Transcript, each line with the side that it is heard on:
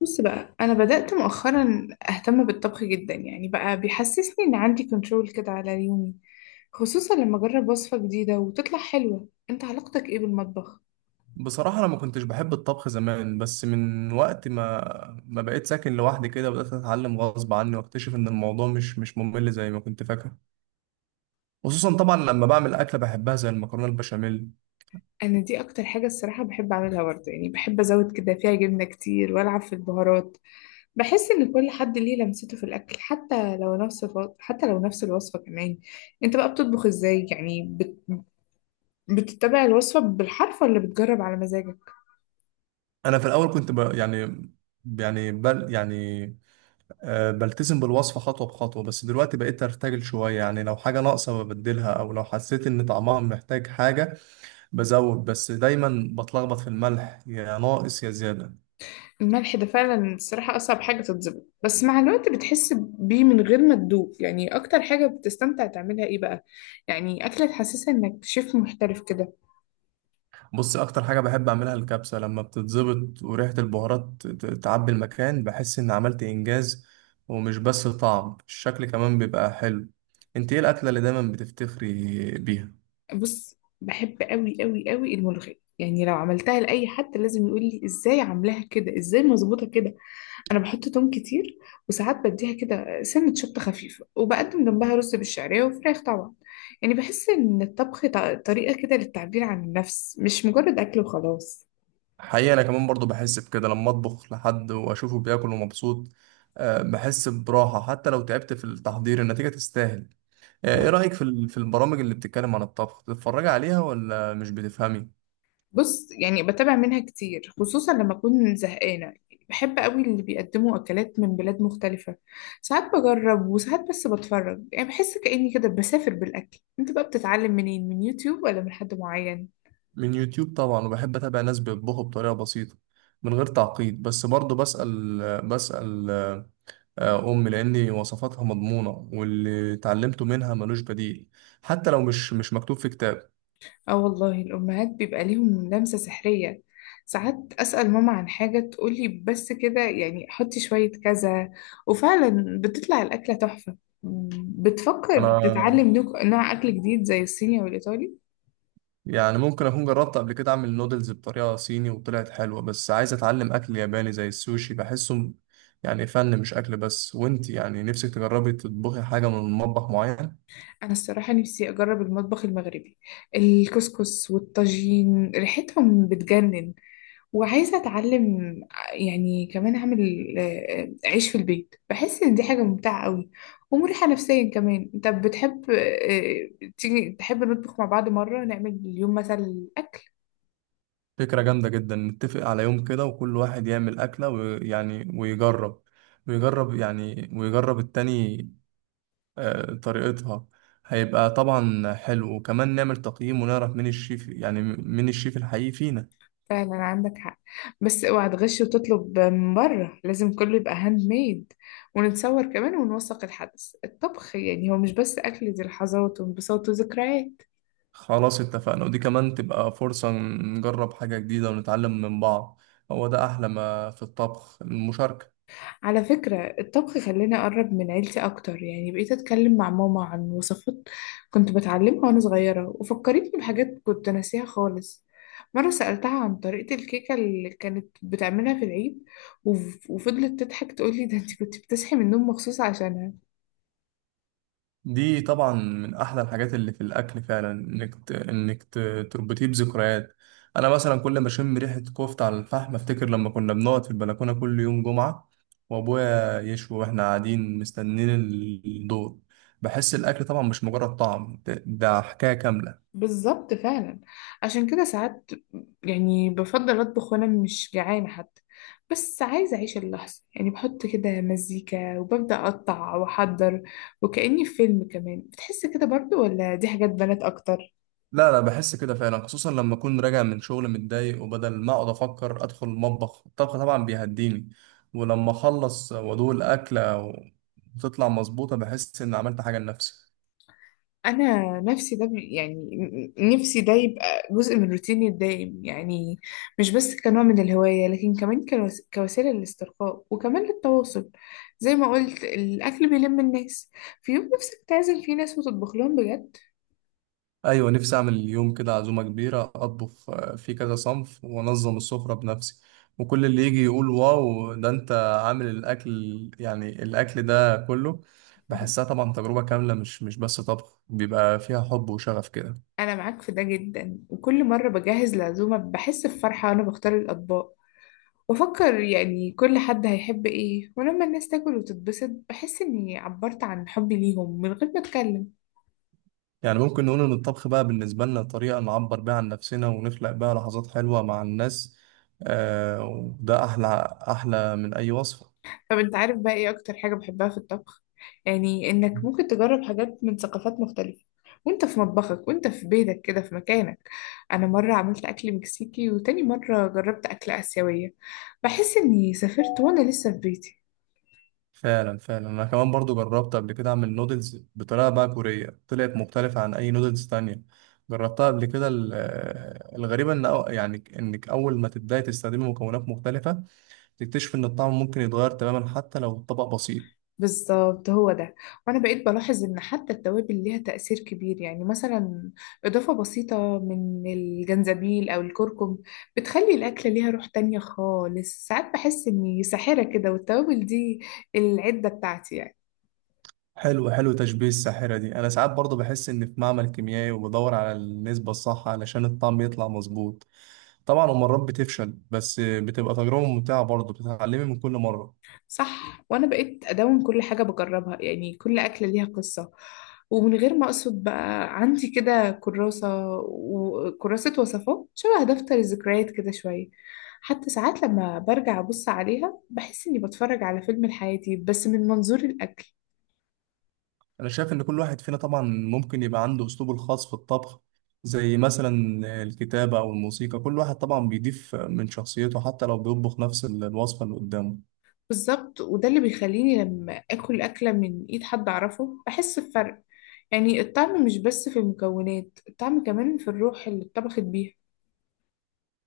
left: بص بقى، أنا بدأت مؤخرا أهتم بالطبخ جدا. يعني بقى بيحسسني إن عندي كنترول كده على يومي، خصوصا لما أجرب وصفة جديدة وتطلع حلوة. أنت علاقتك إيه بالمطبخ؟
right: بصراحة، أنا ما كنتش بحب الطبخ زمان، بس من وقت ما بقيت ساكن لوحدي كده، بدأت أتعلم غصب عني وأكتشف إن الموضوع مش ممل زي ما كنت فاكر، خصوصا طبعا لما بعمل أكلة بحبها زي المكرونة البشاميل.
left: أنا دي أكتر حاجة الصراحة بحب أعملها برضه، يعني بحب أزود كده فيها جبنة كتير وألعب في البهارات. بحس إن كل حد ليه لمسته في الأكل، حتى لو نفس الوصفة كمان. أنت بقى بتطبخ إزاي؟ يعني بتتبع الوصفة بالحرف ولا بتجرب على مزاجك؟
right: أنا في الأول كنت ب... يعني يعني بل يعني آه بلتزم بالوصفة خطوة بخطوة، بس دلوقتي بقيت أرتجل شوية. يعني لو حاجة ناقصة ببدلها، أو لو حسيت إن طعمها محتاج حاجة بزود، بس دايما بتلخبط في الملح، يا ناقص يا زيادة.
left: الملح ده فعلا الصراحة أصعب حاجة تتظبط، بس مع الوقت بتحس بيه من غير ما تدوق. يعني أكتر حاجة بتستمتع تعملها إيه بقى؟ يعني أكلة تحسسها إنك شيف محترف كده.
right: بص، اكتر حاجه بحب اعملها الكبسه، لما بتتظبط وريحه البهارات تعبي المكان بحس ان عملت انجاز. ومش بس طعم، الشكل كمان بيبقى حلو. انت ايه الاكله اللي دايما بتفتخري بيها؟
left: بص بحب أوي أوي أوي الملوخية، يعني لو عملتها لأي حد لازم يقول لي إزاي عاملاها كده، إزاي مظبوطة كده. أنا بحط توم كتير، وساعات بديها كده سنة شطة خفيفة، وبقدم جنبها رز بالشعرية وفراخ طبعا. يعني بحس إن الطبخ طريقة كده للتعبير عن النفس، مش مجرد أكل وخلاص.
right: حقيقه انا كمان برضو بحس بكده لما اطبخ لحد واشوفه بياكل ومبسوط. آه، بحس براحه، حتى لو تعبت في التحضير النتيجه تستاهل. آه، ايه رايك في البرامج اللي بتتكلم عن الطبخ؟ بتتفرجي عليها ولا مش بتفهمي؟
left: بص يعني بتابع منها كتير، خصوصا لما أكون زهقانة. بحب قوي اللي بيقدموا أكلات من بلاد مختلفة. ساعات بجرب وساعات بس بتفرج، يعني بحس كأني كده بسافر بالأكل. أنت بقى بتتعلم منين، من يوتيوب ولا من حد معين؟
right: من يوتيوب طبعا، وبحب اتابع ناس بيطبخوا بطريقه بسيطه من غير تعقيد، بس برضه بسأل بسأل امي لان وصفاتها مضمونه، واللي اتعلمته منها ملوش بديل، حتى لو مش مكتوب في كتاب.
left: آه والله، الأمهات بيبقى ليهم لمسة سحرية. ساعات أسأل ماما عن حاجة تقولي بس كده، يعني حطي شوية كذا، وفعلا بتطلع الأكلة تحفة. بتفكر
right: انا
left: تتعلم نوع أكل جديد زي الصيني والإيطالي؟
right: يعني ممكن اكون جربت قبل كده اعمل نودلز بطريقه صيني وطلعت حلوه، بس عايز اتعلم اكل ياباني زي السوشي، بحسه يعني فن مش اكل بس. وانت، يعني نفسك تجربي تطبخي حاجه من مطبخ معين؟
left: أنا الصراحة نفسي أجرب المطبخ المغربي. الكسكس والطاجين ريحتهم بتجنن، وعايزة أتعلم. يعني كمان أعمل عيش في البيت، بحس إن دي حاجة ممتعة قوي، ومريحة نفسيا كمان. طب بتحب تيجي تحب نطبخ مع بعض مرة، نعمل اليوم مثلا أكل.
right: فكرة جامدة جدا. نتفق على يوم كده، وكل واحد يعمل أكلة ويعني ويجرب ويجرب يعني ويجرب التاني طريقتها. هيبقى طبعا حلو، وكمان نعمل تقييم ونعرف مين الشيف الحقيقي فينا.
left: فعلا عندك حق، بس اوعى تغش وتطلب من بره، لازم كله يبقى هاند ميد. ونتصور كمان ونوثق الحدث. الطبخ يعني هو مش بس أكل، دي لحظات وانبساط وذكريات.
right: خلاص، اتفقنا، ودي كمان تبقى فرصة نجرب حاجة جديدة ونتعلم من بعض. هو ده أحلى ما في الطبخ، المشاركة.
left: على فكرة، الطبخ خلاني أقرب من عيلتي أكتر. يعني بقيت أتكلم مع ماما عن وصفات كنت بتعلمها وأنا صغيرة، وفكرتني بحاجات كنت ناسيها خالص. مرة سألتها عن طريقة الكيكة اللي كانت بتعملها في العيد، وفضلت تضحك تقولي، ده انت كنت بتصحي من النوم مخصوص عشانها.
right: دي طبعا من احلى الحاجات اللي في الاكل، فعلا انك تربطيه بذكريات. انا مثلا كل ما اشم ريحه كفته على الفحم افتكر لما كنا بنقعد في البلكونه كل يوم جمعه، وابويا يشوي واحنا قاعدين مستنيين الدور. بحس الاكل طبعا مش مجرد طعم، ده حكايه كامله.
left: بالظبط فعلا. عشان كده ساعات يعني بفضل اطبخ وانا مش جعانه حتى، بس عايزه اعيش اللحظه. يعني بحط كده مزيكا وببدا اقطع واحضر، وكاني في فيلم. كمان بتحس كده برضو، ولا دي حاجات بنات اكتر؟
right: لا لا، بحس كده فعلا، خصوصا لما اكون راجع من شغل متضايق وبدل ما اقعد افكر ادخل المطبخ. الطبخ طبعا بيهديني، ولما اخلص وادوق الاكله وتطلع مظبوطه بحس ان عملت حاجه لنفسي.
left: انا نفسي ده نفسي ده يبقى جزء من روتيني الدايم، يعني مش بس كنوع من الهواية، لكن كمان كوسيلة للاسترخاء وكمان للتواصل. زي ما قلت، الاكل بيلم الناس. في يوم نفسك تعزم فيه ناس وتطبخ لهم بجد؟
right: ايوه، نفسي اعمل اليوم كده عزومه كبيره، اطبخ في كذا صنف وانظم السفره بنفسي، وكل اللي يجي يقول واو، ده انت عامل الاكل، يعني الاكل ده كله. بحسها طبعا تجربه كامله، مش بس طبخ، بيبقى فيها حب وشغف كده.
left: انا معاك في ده جدا. وكل مرة بجهز العزومة بحس بفرحة وانا بختار الاطباق، بفكر يعني كل حد هيحب ايه. ولما الناس تاكل وتتبسط بحس اني عبرت عن حبي ليهم من غير ما اتكلم.
right: يعني ممكن نقول إن الطبخ بقى بالنسبة لنا طريقة نعبر بيها عن نفسنا ونخلق بيها لحظات حلوة مع الناس، آه وده أحلى، أحلى من أي وصفة.
left: طب انت عارف بقى ايه اكتر حاجة بحبها في الطبخ؟ يعني انك ممكن تجرب حاجات من ثقافات مختلفة وانت في مطبخك وانت في بيتك كده في مكانك. انا مرة عملت اكل مكسيكي، وتاني مرة جربت اكل اسيوية. بحس اني سافرت وانا لسه في بيتي.
right: فعلا فعلا، أنا كمان برضو جربت قبل كده أعمل نودلز بطريقة بقى كورية، طلعت مختلفة عن أي نودلز تانية جربتها قبل كده. الغريبة إن، أو يعني إنك أول ما تبدأي تستخدمي مكونات مختلفة تكتشف إن الطعم ممكن يتغير تماما حتى لو الطبق بسيط.
left: بالظبط هو ده. وانا بقيت بلاحظ ان حتى التوابل ليها تأثير كبير. يعني مثلا اضافة بسيطة من الجنزبيل او الكركم بتخلي الاكلة ليها روح تانية خالص. ساعات بحس اني ساحرة كده، والتوابل دي العدة بتاعتي يعني.
right: حلو حلو تشبيه الساحرة دي. أنا ساعات برضه بحس إن في معمل كيميائي، وبدور على النسبة الصح علشان الطعم يطلع مظبوط طبعا، ومرات بتفشل، بس بتبقى تجربة ممتعة برضه، بتتعلمي من كل مرة.
left: صح، وانا بقيت ادون كل حاجه بجربها. يعني كل اكله ليها قصه، ومن غير ما اقصد بقى عندي كده كراسه وكراسه وصفات شبه دفتر الذكريات كده شويه. حتى ساعات لما برجع ابص عليها بحس اني بتفرج على فيلم لحياتي، بس من منظور الاكل.
right: أنا شايف إن كل واحد فينا طبعا ممكن يبقى عنده أسلوبه الخاص في الطبخ، زي مثلا الكتابة أو الموسيقى. كل واحد طبعا بيضيف من شخصيته حتى لو بيطبخ نفس الوصفة اللي قدامه.
left: بالظبط، وده اللي بيخليني لما اكل اكله من ايد حد اعرفه بحس بفرق. يعني الطعم مش بس في المكونات، الطعم كمان في الروح اللي اتطبخت بيها.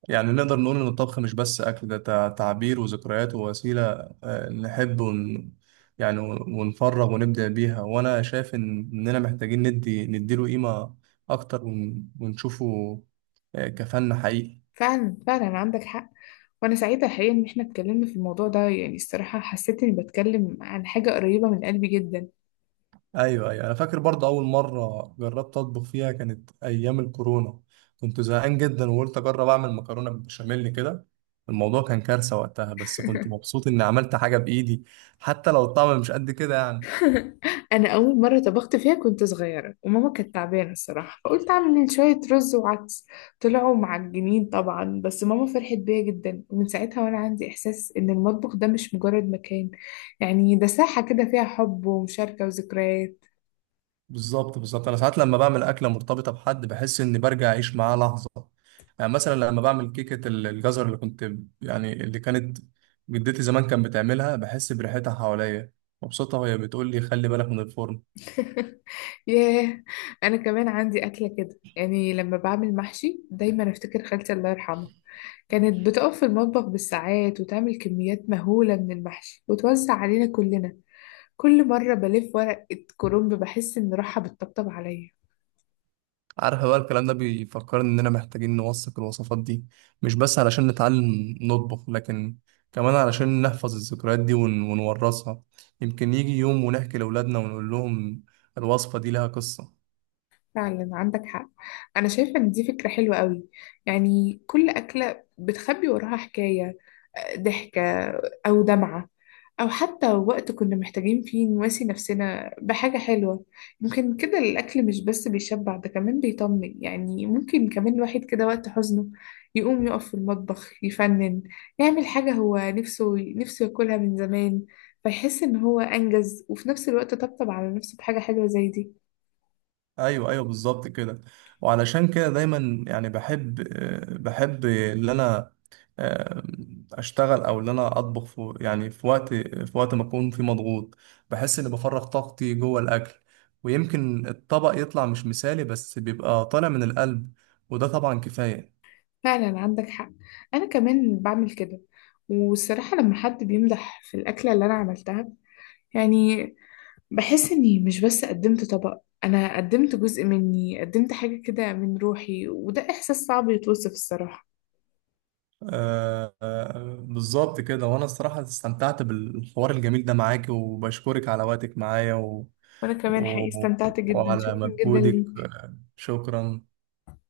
right: يعني نقدر نقول إن الطبخ مش بس أكل، ده تعبير وذكريات ووسيلة آه، نحب ون... يعني ونفرغ ونبدع بيها. وأنا شايف إننا محتاجين نديله قيمة أكتر ونشوفه كفن حقيقي.
left: فعلا فعلا عندك حق. وانا سعيده الحقيقه ان احنا اتكلمنا في الموضوع ده، يعني الصراحه حسيت اني بتكلم عن حاجه قريبه من قلبي جدا.
right: أيوه أيوه، أنا فاكر برضه أول مرة جربت أطبخ فيها كانت أيام الكورونا، كنت زهقان جدا وقلت أجرب أعمل مكرونة بالبشاميل كده. الموضوع كان كارثة وقتها، بس كنت مبسوط إني عملت حاجة بإيدي حتى لو الطعم مش قد كده يعني.
left: انا اول مره طبخت فيها كنت صغيره وماما كانت تعبانه الصراحه، فقلت اعمل شويه رز وعدس. طلعوا معجنين طبعا، بس ماما فرحت بيا جدا. ومن ساعتها وانا عندي احساس ان المطبخ ده مش مجرد مكان، يعني ده ساحه كده فيها حب ومشاركه وذكريات.
right: بالظبط بالظبط، انا ساعات لما بعمل اكله مرتبطه بحد بحس اني برجع اعيش معاه لحظه. يعني مثلا لما بعمل كيكه الجزر اللي كنت يعني اللي كانت جدتي زمان كانت بتعملها بحس بريحتها حواليا مبسوطه، وهي بتقول لي خلي بالك من الفرن.
left: ياه. انا كمان عندي اكله كده. يعني لما بعمل محشي دايما افتكر خالتي الله يرحمها. كانت بتقف في المطبخ بالساعات وتعمل كميات مهوله من المحشي وتوزع علينا كلنا. كل مره بلف ورقه كرنب بحس ان روحها بتطبطب عليا.
right: عارف بقى، الكلام ده بيفكرني اننا محتاجين نوثق الوصفات دي، مش بس علشان نتعلم نطبخ، لكن كمان علشان نحفظ الذكريات دي ونورثها. يمكن يجي يوم ونحكي لاولادنا ونقول لهم الوصفه دي لها قصه.
left: فعلا عندك حق. انا شايفه ان دي فكره حلوه قوي. يعني كل اكله بتخبي وراها حكايه، ضحكه او دمعه، او حتى وقت كنا محتاجين فيه نواسي نفسنا بحاجه حلوه. يمكن كده الاكل مش بس بيشبع، ده كمان بيطمن. يعني ممكن كمان الواحد كده وقت حزنه يقوم يقف في المطبخ يفنن، يعمل حاجه هو نفسه ياكلها من زمان، فيحس ان هو انجز، وفي نفس الوقت طبطب على نفسه بحاجه حلوه زي دي.
right: ايوه ايوه بالظبط كده. وعلشان كده دايما، يعني بحب ان انا آه، اشتغل، او ان انا اطبخ في وقت ما اكون فيه مضغوط. بحس اني بفرغ طاقتي جوه الاكل، ويمكن الطبق يطلع مش مثالي بس بيبقى طالع من القلب، وده طبعا كفاية.
left: فعلا عندك حق. انا كمان بعمل كده. والصراحة لما حد بيمدح في الأكلة اللي أنا عملتها، يعني بحس إني مش بس قدمت طبق، أنا قدمت جزء مني، قدمت حاجة كده من روحي. وده إحساس صعب يتوصف الصراحة.
right: آه، آه، بالظبط كده. وانا الصراحة استمتعت بالحوار الجميل ده معاك، وبشكرك على وقتك معايا
left: وأنا كمان
right: و...
left: حقيقي استمتعت جدا،
right: وعلى
left: شكرا جدا
right: مجهودك.
left: ليك.
right: شكرا.